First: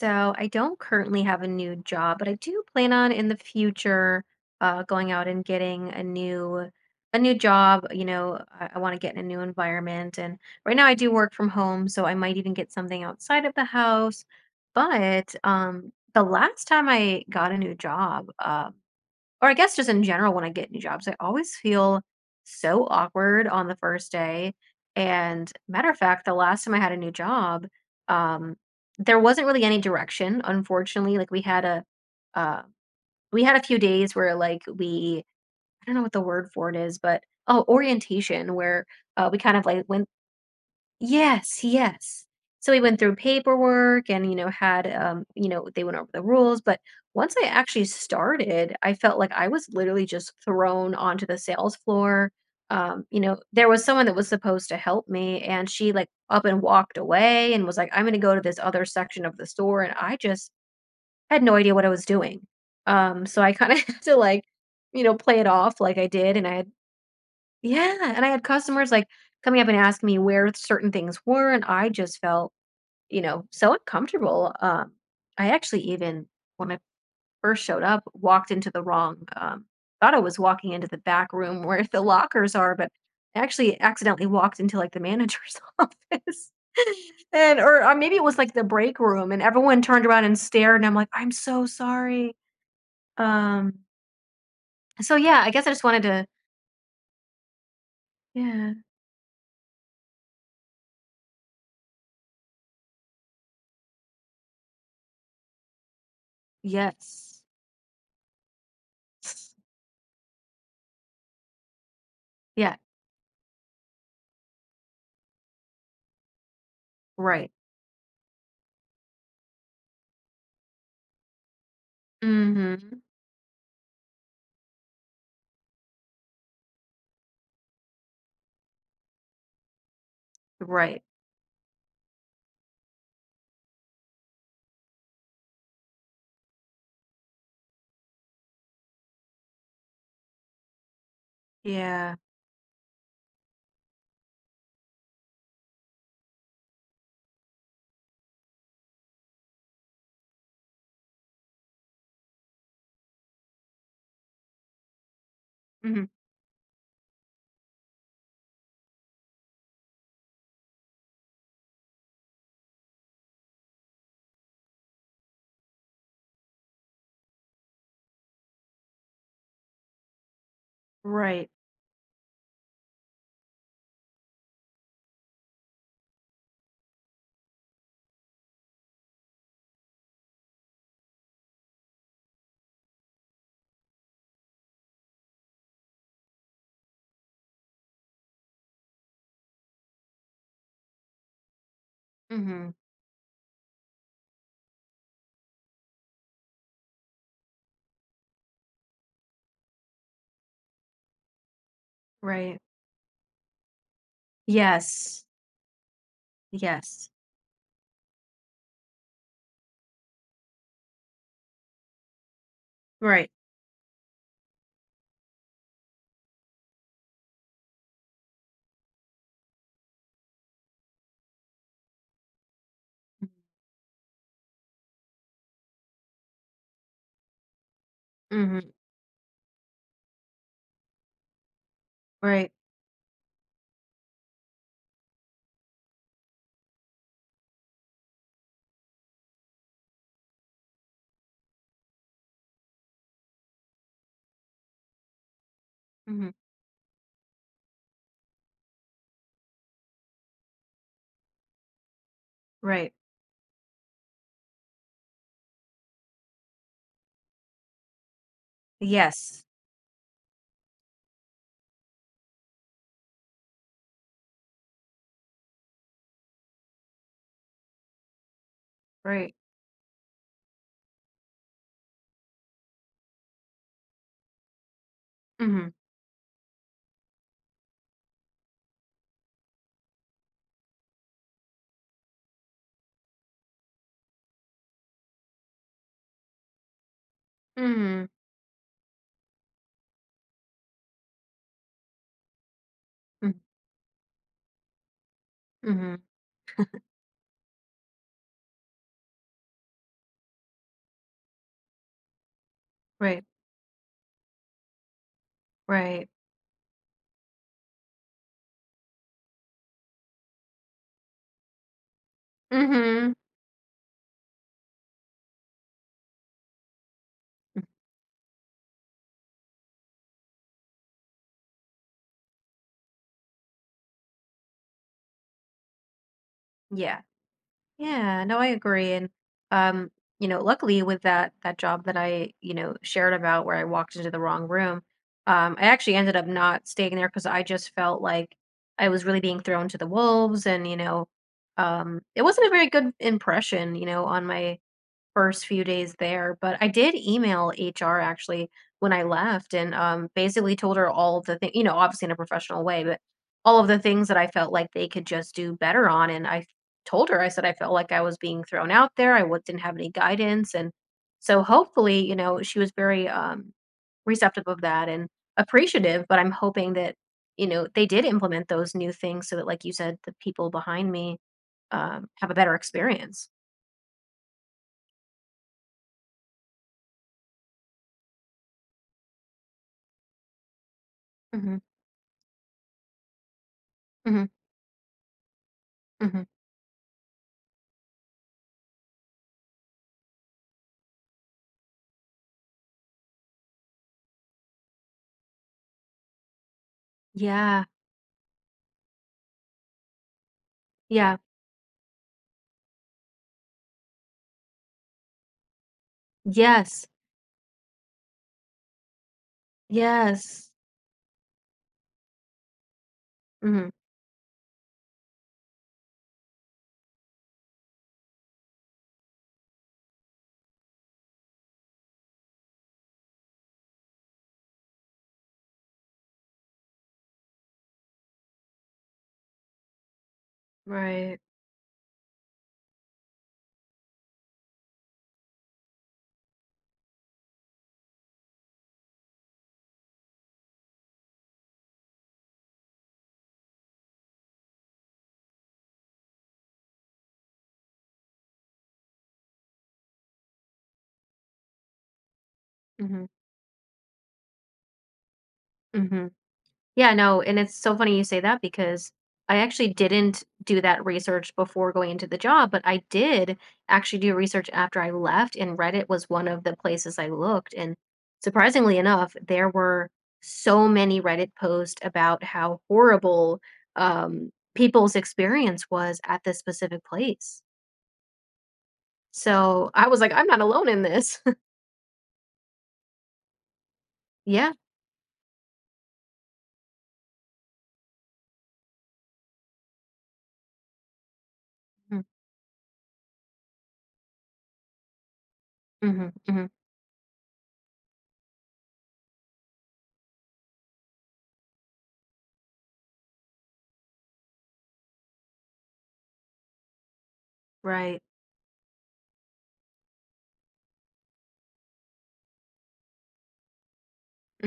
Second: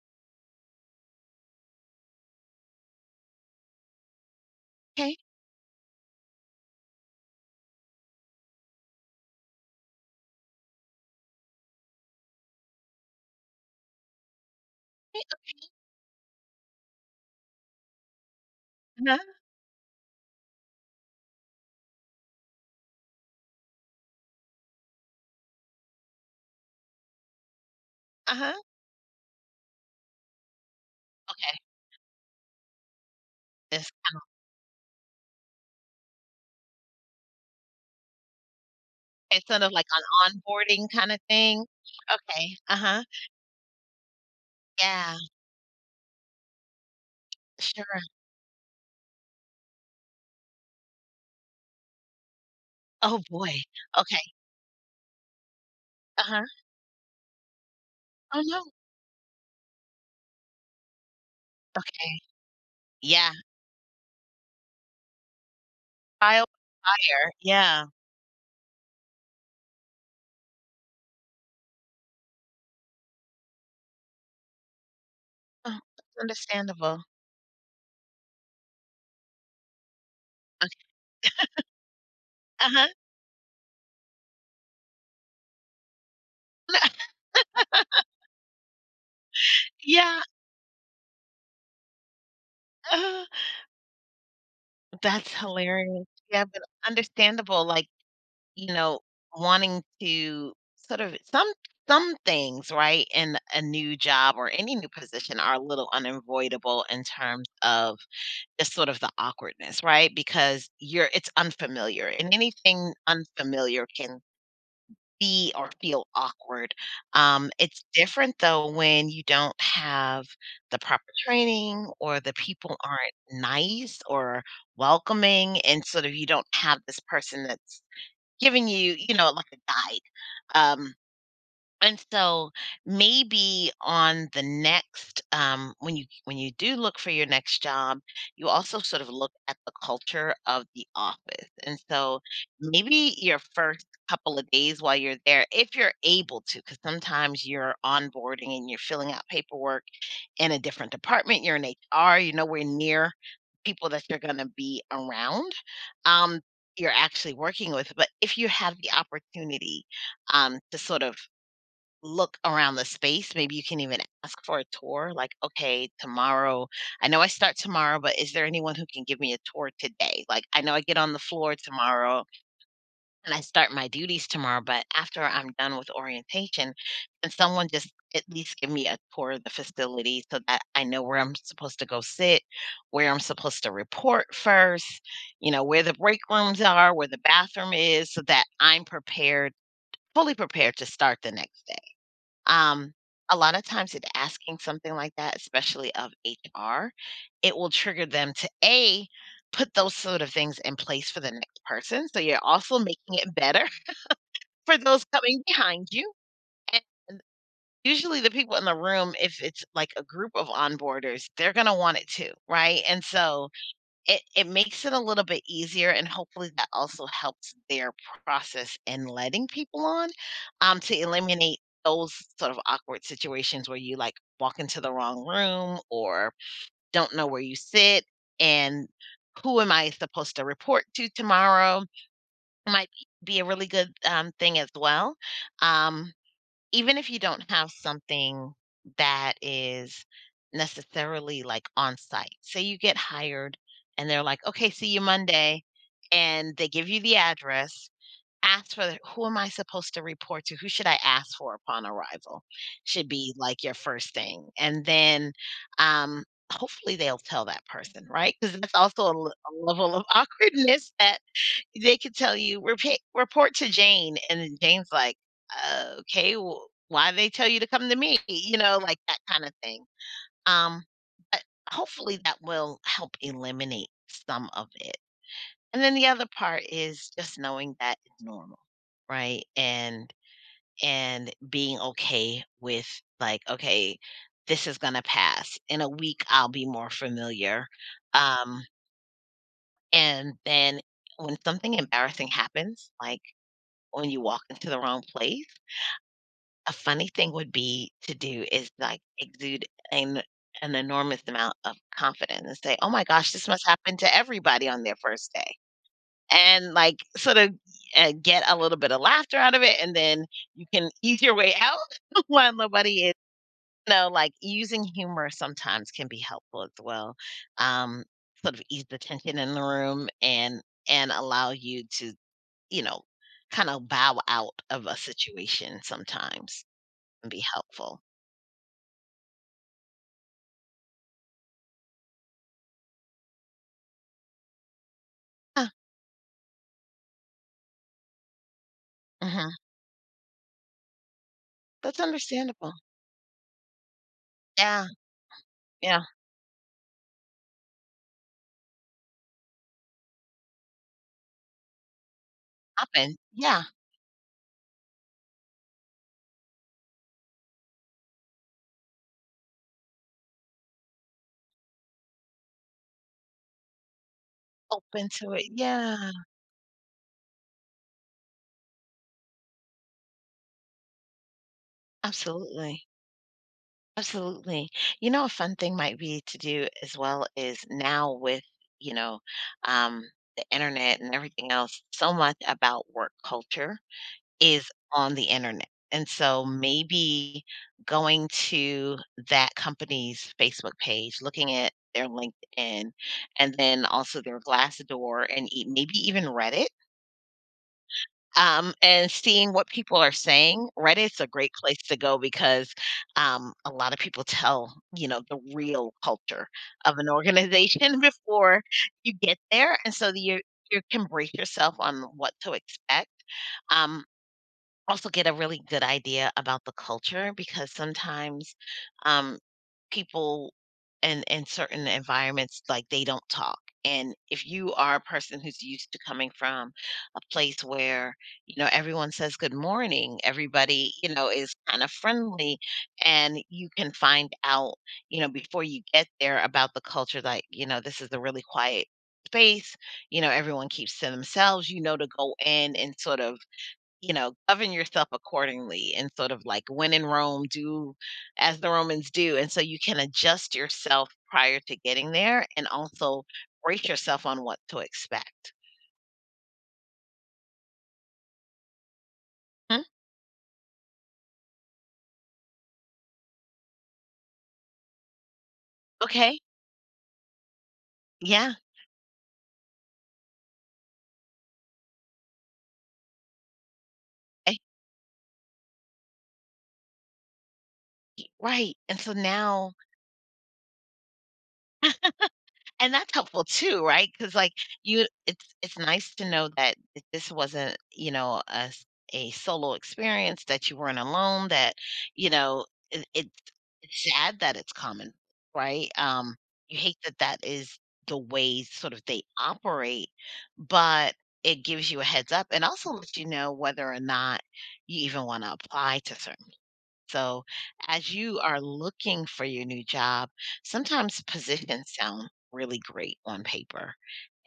So I don't currently have a new job, but I do plan on in the future going Okay. out and getting a new job. You know, I want to get in a new environment, and right now I do work from home, so I might even get something outside of the house. Hey, But the last time I got a new job, uh-huh, or I guess just in general when I get new jobs, I always feel so awkward on the first day. And matter of fact, the last time I had a new job, uh-huh, um, there wasn't really any direction, unfortunately. Like okay. Uh, we had a few It's days ki where like we I don't know what the word for it is, but oh, orientation where we it's kind sort of of like like went. an onboarding kinda Yes, thing? yes. Okay, So we went uh-huh, through paperwork and, you know, had, yeah, you know, they went over the rules. But once I actually sure. started, I felt like I was literally just thrown onto the sales floor. You Oh, know, boy. there was someone that Okay, was supposed to help me and she like up uh-huh. and walked away and was like, I'm going to go to Oh, this no. other section of the store. And I just had no idea what I was Okay, doing. Yeah. So I kind of had to like, you know, play it off like I did. And Trial I had by fire, yeah. yeah, and I had customers, like, coming up and asking me where certain things were, and I just felt, you know, so uncomfortable. I Oh, actually that's even, when I understandable. first showed up, walked into the wrong, thought I was walking Okay, into the back room where the lockers are, uh-huh. but I actually accidentally walked into, like, the manager's office. And or maybe it was, like, the break room, and everyone turned Yeah, around and stared, and I'm like, "I'm so sorry." uh Um, so, that's yeah, I guess I just wanted hilarious. to. Yeah, but understandable, like, you Yeah. know, wanting to sort of some some things, right, in a new job or any new position are a little unavoidable in Yes. terms of just sort of the awkwardness, right? Because you're it's unfamiliar, and Yeah. anything unfamiliar can be or feel awkward. Right. It's different though when you don't have the proper training, or the people Mhm. aren't nice or welcoming, and sort of you don't have this person that's giving you, you know, like a guide. Um, Right. and so maybe on the next when you do look for your next job, you also sort of look at the culture of the office. And Yeah. so maybe your first couple of days while you're there, if you're able to, because sometimes you're onboarding and you're filling out paperwork in a different department, you're in HR, you're nowhere near people that you're going to be around, Mhm. um, you're actually working with. But if you have the opportunity, to sort of look around the space. Maybe you can even ask for a tour. Like, okay, tomorrow, I know I start tomorrow, but is there anyone who can give me a tour today? Like, I know I get on the Right. floor tomorrow and I start my duties tomorrow, but after I'm done with orientation, can someone just at least give me a tour of the facility so that I know where I'm supposed to go sit, where I'm supposed to report first, you know, where the break rooms are, where the bathroom is, so that I'm prepared, fully prepared to start the next day? Mhm. Um, a lot of times it asking something like that, especially of HR, it will trigger them to A, put those sort of things in place for the next person. So you're Right. also making it better for those Yes. coming behind you. And Yes. usually the people in the room, if it's like a group of onboarders, they're gonna want it too, right? And Right. so it makes it a little bit easier, and hopefully that also helps their process in letting people on, to eliminate those sort of awkward situations where you, like, walk into the wrong room or don't know where you sit, Mhm. and who am I supposed to report to tomorrow Right. might be a really good, thing as well. Um, even if you don't have something that is necessarily like on site, say you get hired and they're like, okay, see you Monday, Mhm. and they give you the address. Ask for who am I supposed to report to? Who should I ask for upon arrival? Right. Should be like your first thing. And then, um, hopefully they'll tell that person, right? Because that's also Yes. a level of awkwardness that they could tell you, report to Jane, and then Jane's like, "Okay, well, why they tell you to come to me?" You know, like that Right. kinda thing. Um, but hopefully that will help eliminate some of it. Mhm. And then the other part is just knowing that it's normal, right? And being okay with, like, "Okay, this is gonna pass. In a week, I'll be more familiar." Mhm. Um, and then when something embarrassing happens, like Mhm. when you walk into the wrong place. Mhm. A funny thing would be to do is like exude an an enormous amount of confidence and say, "Oh my Right. gosh, this must happen to everybody on their first day." Right. And like sort of, get a little bit of laughter out of it, and then you can ease your way out while nobody Mhm. is, you know, like, using humor sometimes can be helpful as well. Mm. Um, sort of ease the tension in the room and allow you to, you know, kind of bow out of a situation sometimes Yeah. and be helpful. Yeah, no, I agree. And um, you know, luckily with that job that I, you know, shared about where I walked into the wrong room, I Yeah. actually ended up not staying there because I just felt like I was really being Hmm. thrown to the wolves and, you know, That's it wasn't a very understandable. good impression, you know, on my Yeah. first few days Yeah. there, but I did email HR actually when I left and basically told her all of the things. You know, obviously in a professional way, but Open. all Yeah. of the things that I felt like they could just do better on. And I told her, I said, I felt like I was being thrown out there. Didn't have any guidance. And so hopefully, you know, she was very receptive of that and Open to it. appreciative, Yeah. but I'm hoping that, you know, they did implement those new things so that, like you said, the people behind me have a better Absolutely. experience. Absolutely. You know, a fun thing might be to do as well is now with, you know, um, the internet and everything Hmm. else, so much about work culture Hmm. is on the internet. And Hmm. so maybe going to that company's Facebook page, looking at their LinkedIn, and then also their Glassdoor, and maybe even Reddit, Yeah, and seeing what people are saying. yeah, Reddit's a great place to go because, a lot of people tell you know the real culture yes, of an organization before you get there, and so yes. you can brace yourself on what to expect. Mhm, Um, also get a really good idea about the culture because sometimes, um, people in certain environments like they don't talk. And if you are a person who's used to coming from a place where, you know, everyone says good morning, everybody, you right, know, is kind of friendly, and you can find out, you know, before you get there about the culture, like, you know, this is a really quiet space, you know, everyone keeps to themselves, you know, to go in and sort of, you know, govern yourself accordingly, and sort of like when in Rome, do as the Romans do. And so you can adjust yourself prior to getting there and mhm, also brace yourself on what to expect. mhm. Yeah, no, and it's so funny you say that because I actually Hmm? didn't do that research before going into the job, but I did actually do research after I left, and Reddit was one Okay. of the places I looked. And Yeah. surprisingly enough, there were so many Reddit posts about how horrible eh, people's experience was at this specific place. Right. And so So now I was like, I'm not alone in this. And that's helpful too, right? Because, Yeah. like, you it's nice to know that th this wasn't, you know, a solo experience, that you weren't alone, that, Mm-hmm. you know, it's sad that it's common, right? Mhm, mhm, You hate that that is the way sort of they operate, but it gives you a heads up and also lets you know whether or not you even wanna apply to certain, so, right. as you are looking for your new job, sometimes positions sound really great on paper,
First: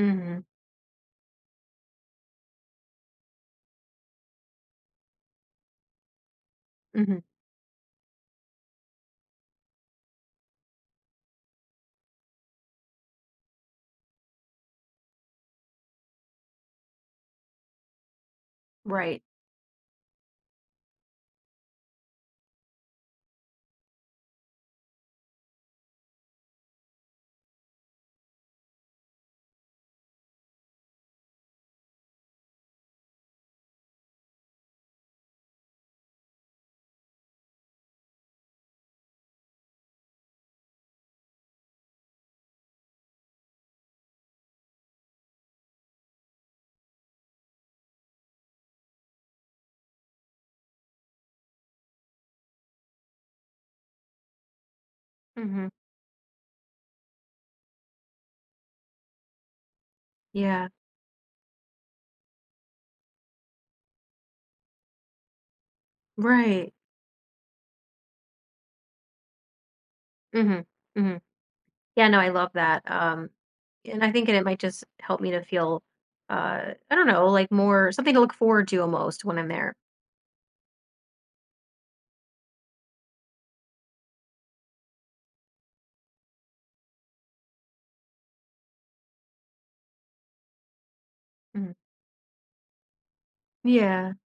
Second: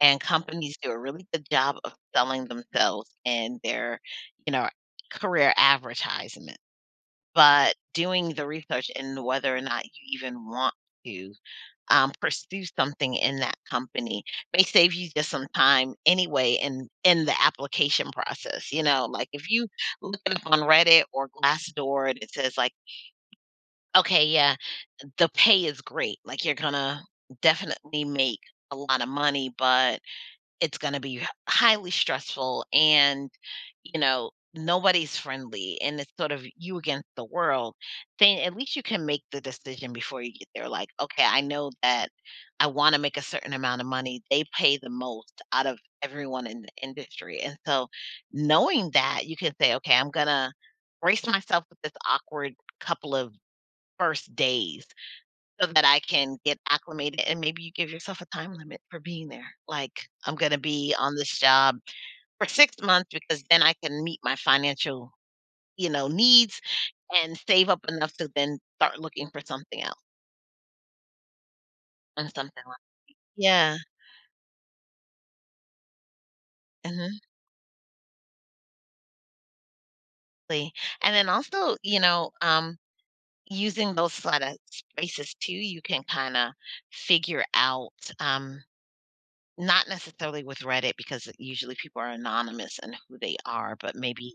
and companies do a really good job of selling themselves and their, you know, career advertisement. mhm, But doing the research and whether or not you even want to, pursue something in that company, may save you just some time anyway in the application process. You know, right. like if you look it up on Reddit or Glassdoor and it says like, okay, yeah. The pay is great. Like you're gonna definitely make a lot of money, but it's gonna be highly stressful and, you know, nobody's friendly and it's sort of you against the world. Then at least you can make the decision before you get there. Like, okay, I know that I wanna make a certain amount of money. They pay the most out of everyone in the industry. And so knowing that, you can say, okay, I'm gonna brace myself with this awkward couple of first days so Mhm, that I can get acclimated, and maybe you give yourself a time limit for being there. Like, I'm gonna yeah, be on this job for 6 months because then I can meet my financial, you know, needs right. and save up enough to then start looking for something else Mhm, mhm. Yeah, no, I and love something like. that, Yeah, and I think it might just help me to feel, I don't mhm, know, like more something to look forward to almost when I'm there. ly And then also, you know, using those sorta spaces too, you can kinda figure out, um not necessarily with Reddit because Mhm. usually people are anonymous in who they are, but Yeah, maybe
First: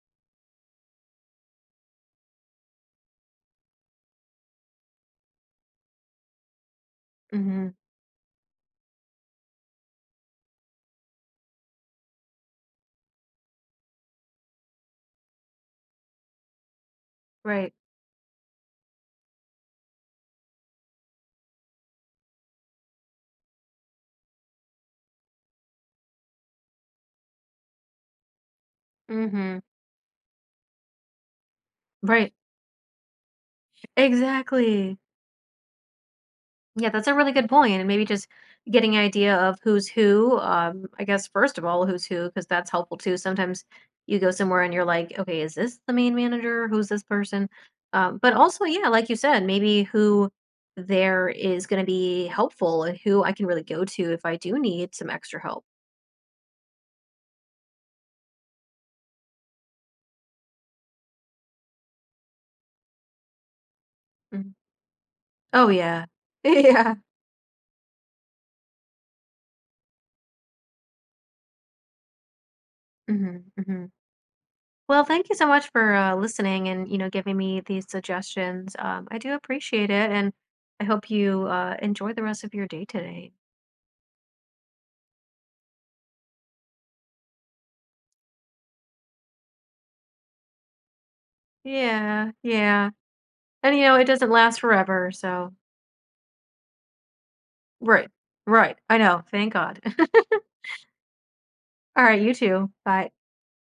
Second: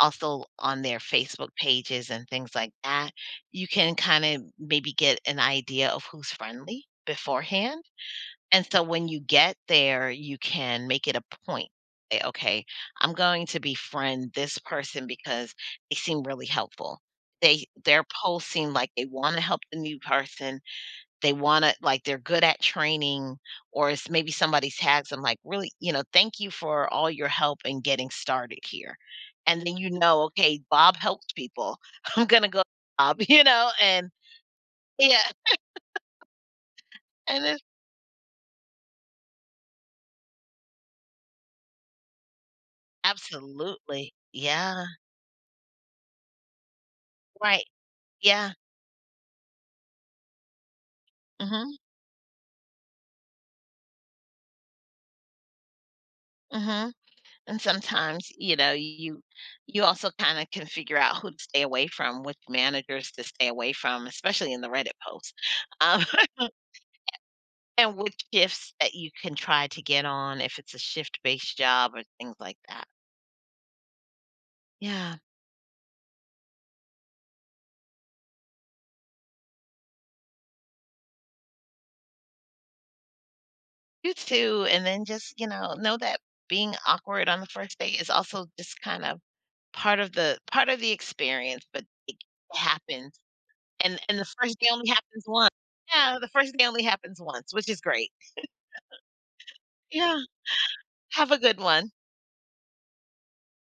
also on their Facebook pages and things like that, you can kinda maybe get an idea of who's friendly mhm, beforehand, and so when you get there, you can make it a point. Say, "Okay, I'm going to befriend this person because they seem really helpful. They right. Their posts seem like they wanna help the new person, they wanna like, they're good at training, or it's maybe somebody tags them like, 'Really, you know, thank you for all your help in getting started here.'" Mhm, And then you know, "Okay, Bob helps people. I'm right. gonna go to Bob," you know, and Exactly. yeah, Yeah, that's a really and good it's point, and maybe just getting an idea of who's who. I guess first of all, who's who, because that's helpful too. Sometimes absolutely. you go somewhere and you're Yeah, like, okay, is this the main manager? Who's this person? right. But Yeah. also, yeah, like you said, maybe who there is going mm to be helpful and who I can really go to if I do need some extra help. Mhm, mhm. And sometimes, you know, you also kinda can figure out who to stay away from, which managers to stay away from, especially Mhm. in the Reddit posts. Oh Um. yeah, yeah. And what shifts that you can try to get on if it's a shift-based job or things like that. Hmm. Hmm. Well, Yeah, thank you so much for listening and you know giving me these suggestions. I do appreciate it, and I hope you enjoy the rest of your day today. you too, and then just, you know that being awkward on the first day is also just kind of part of the experience, but it Yeah, yeah, happens, and you know it and the doesn't first last day only forever, happens once. so Yeah, the first day only happens once, which is right, great. right. I know. Thank God. Yeah, have a good one. All right, you too. Bye.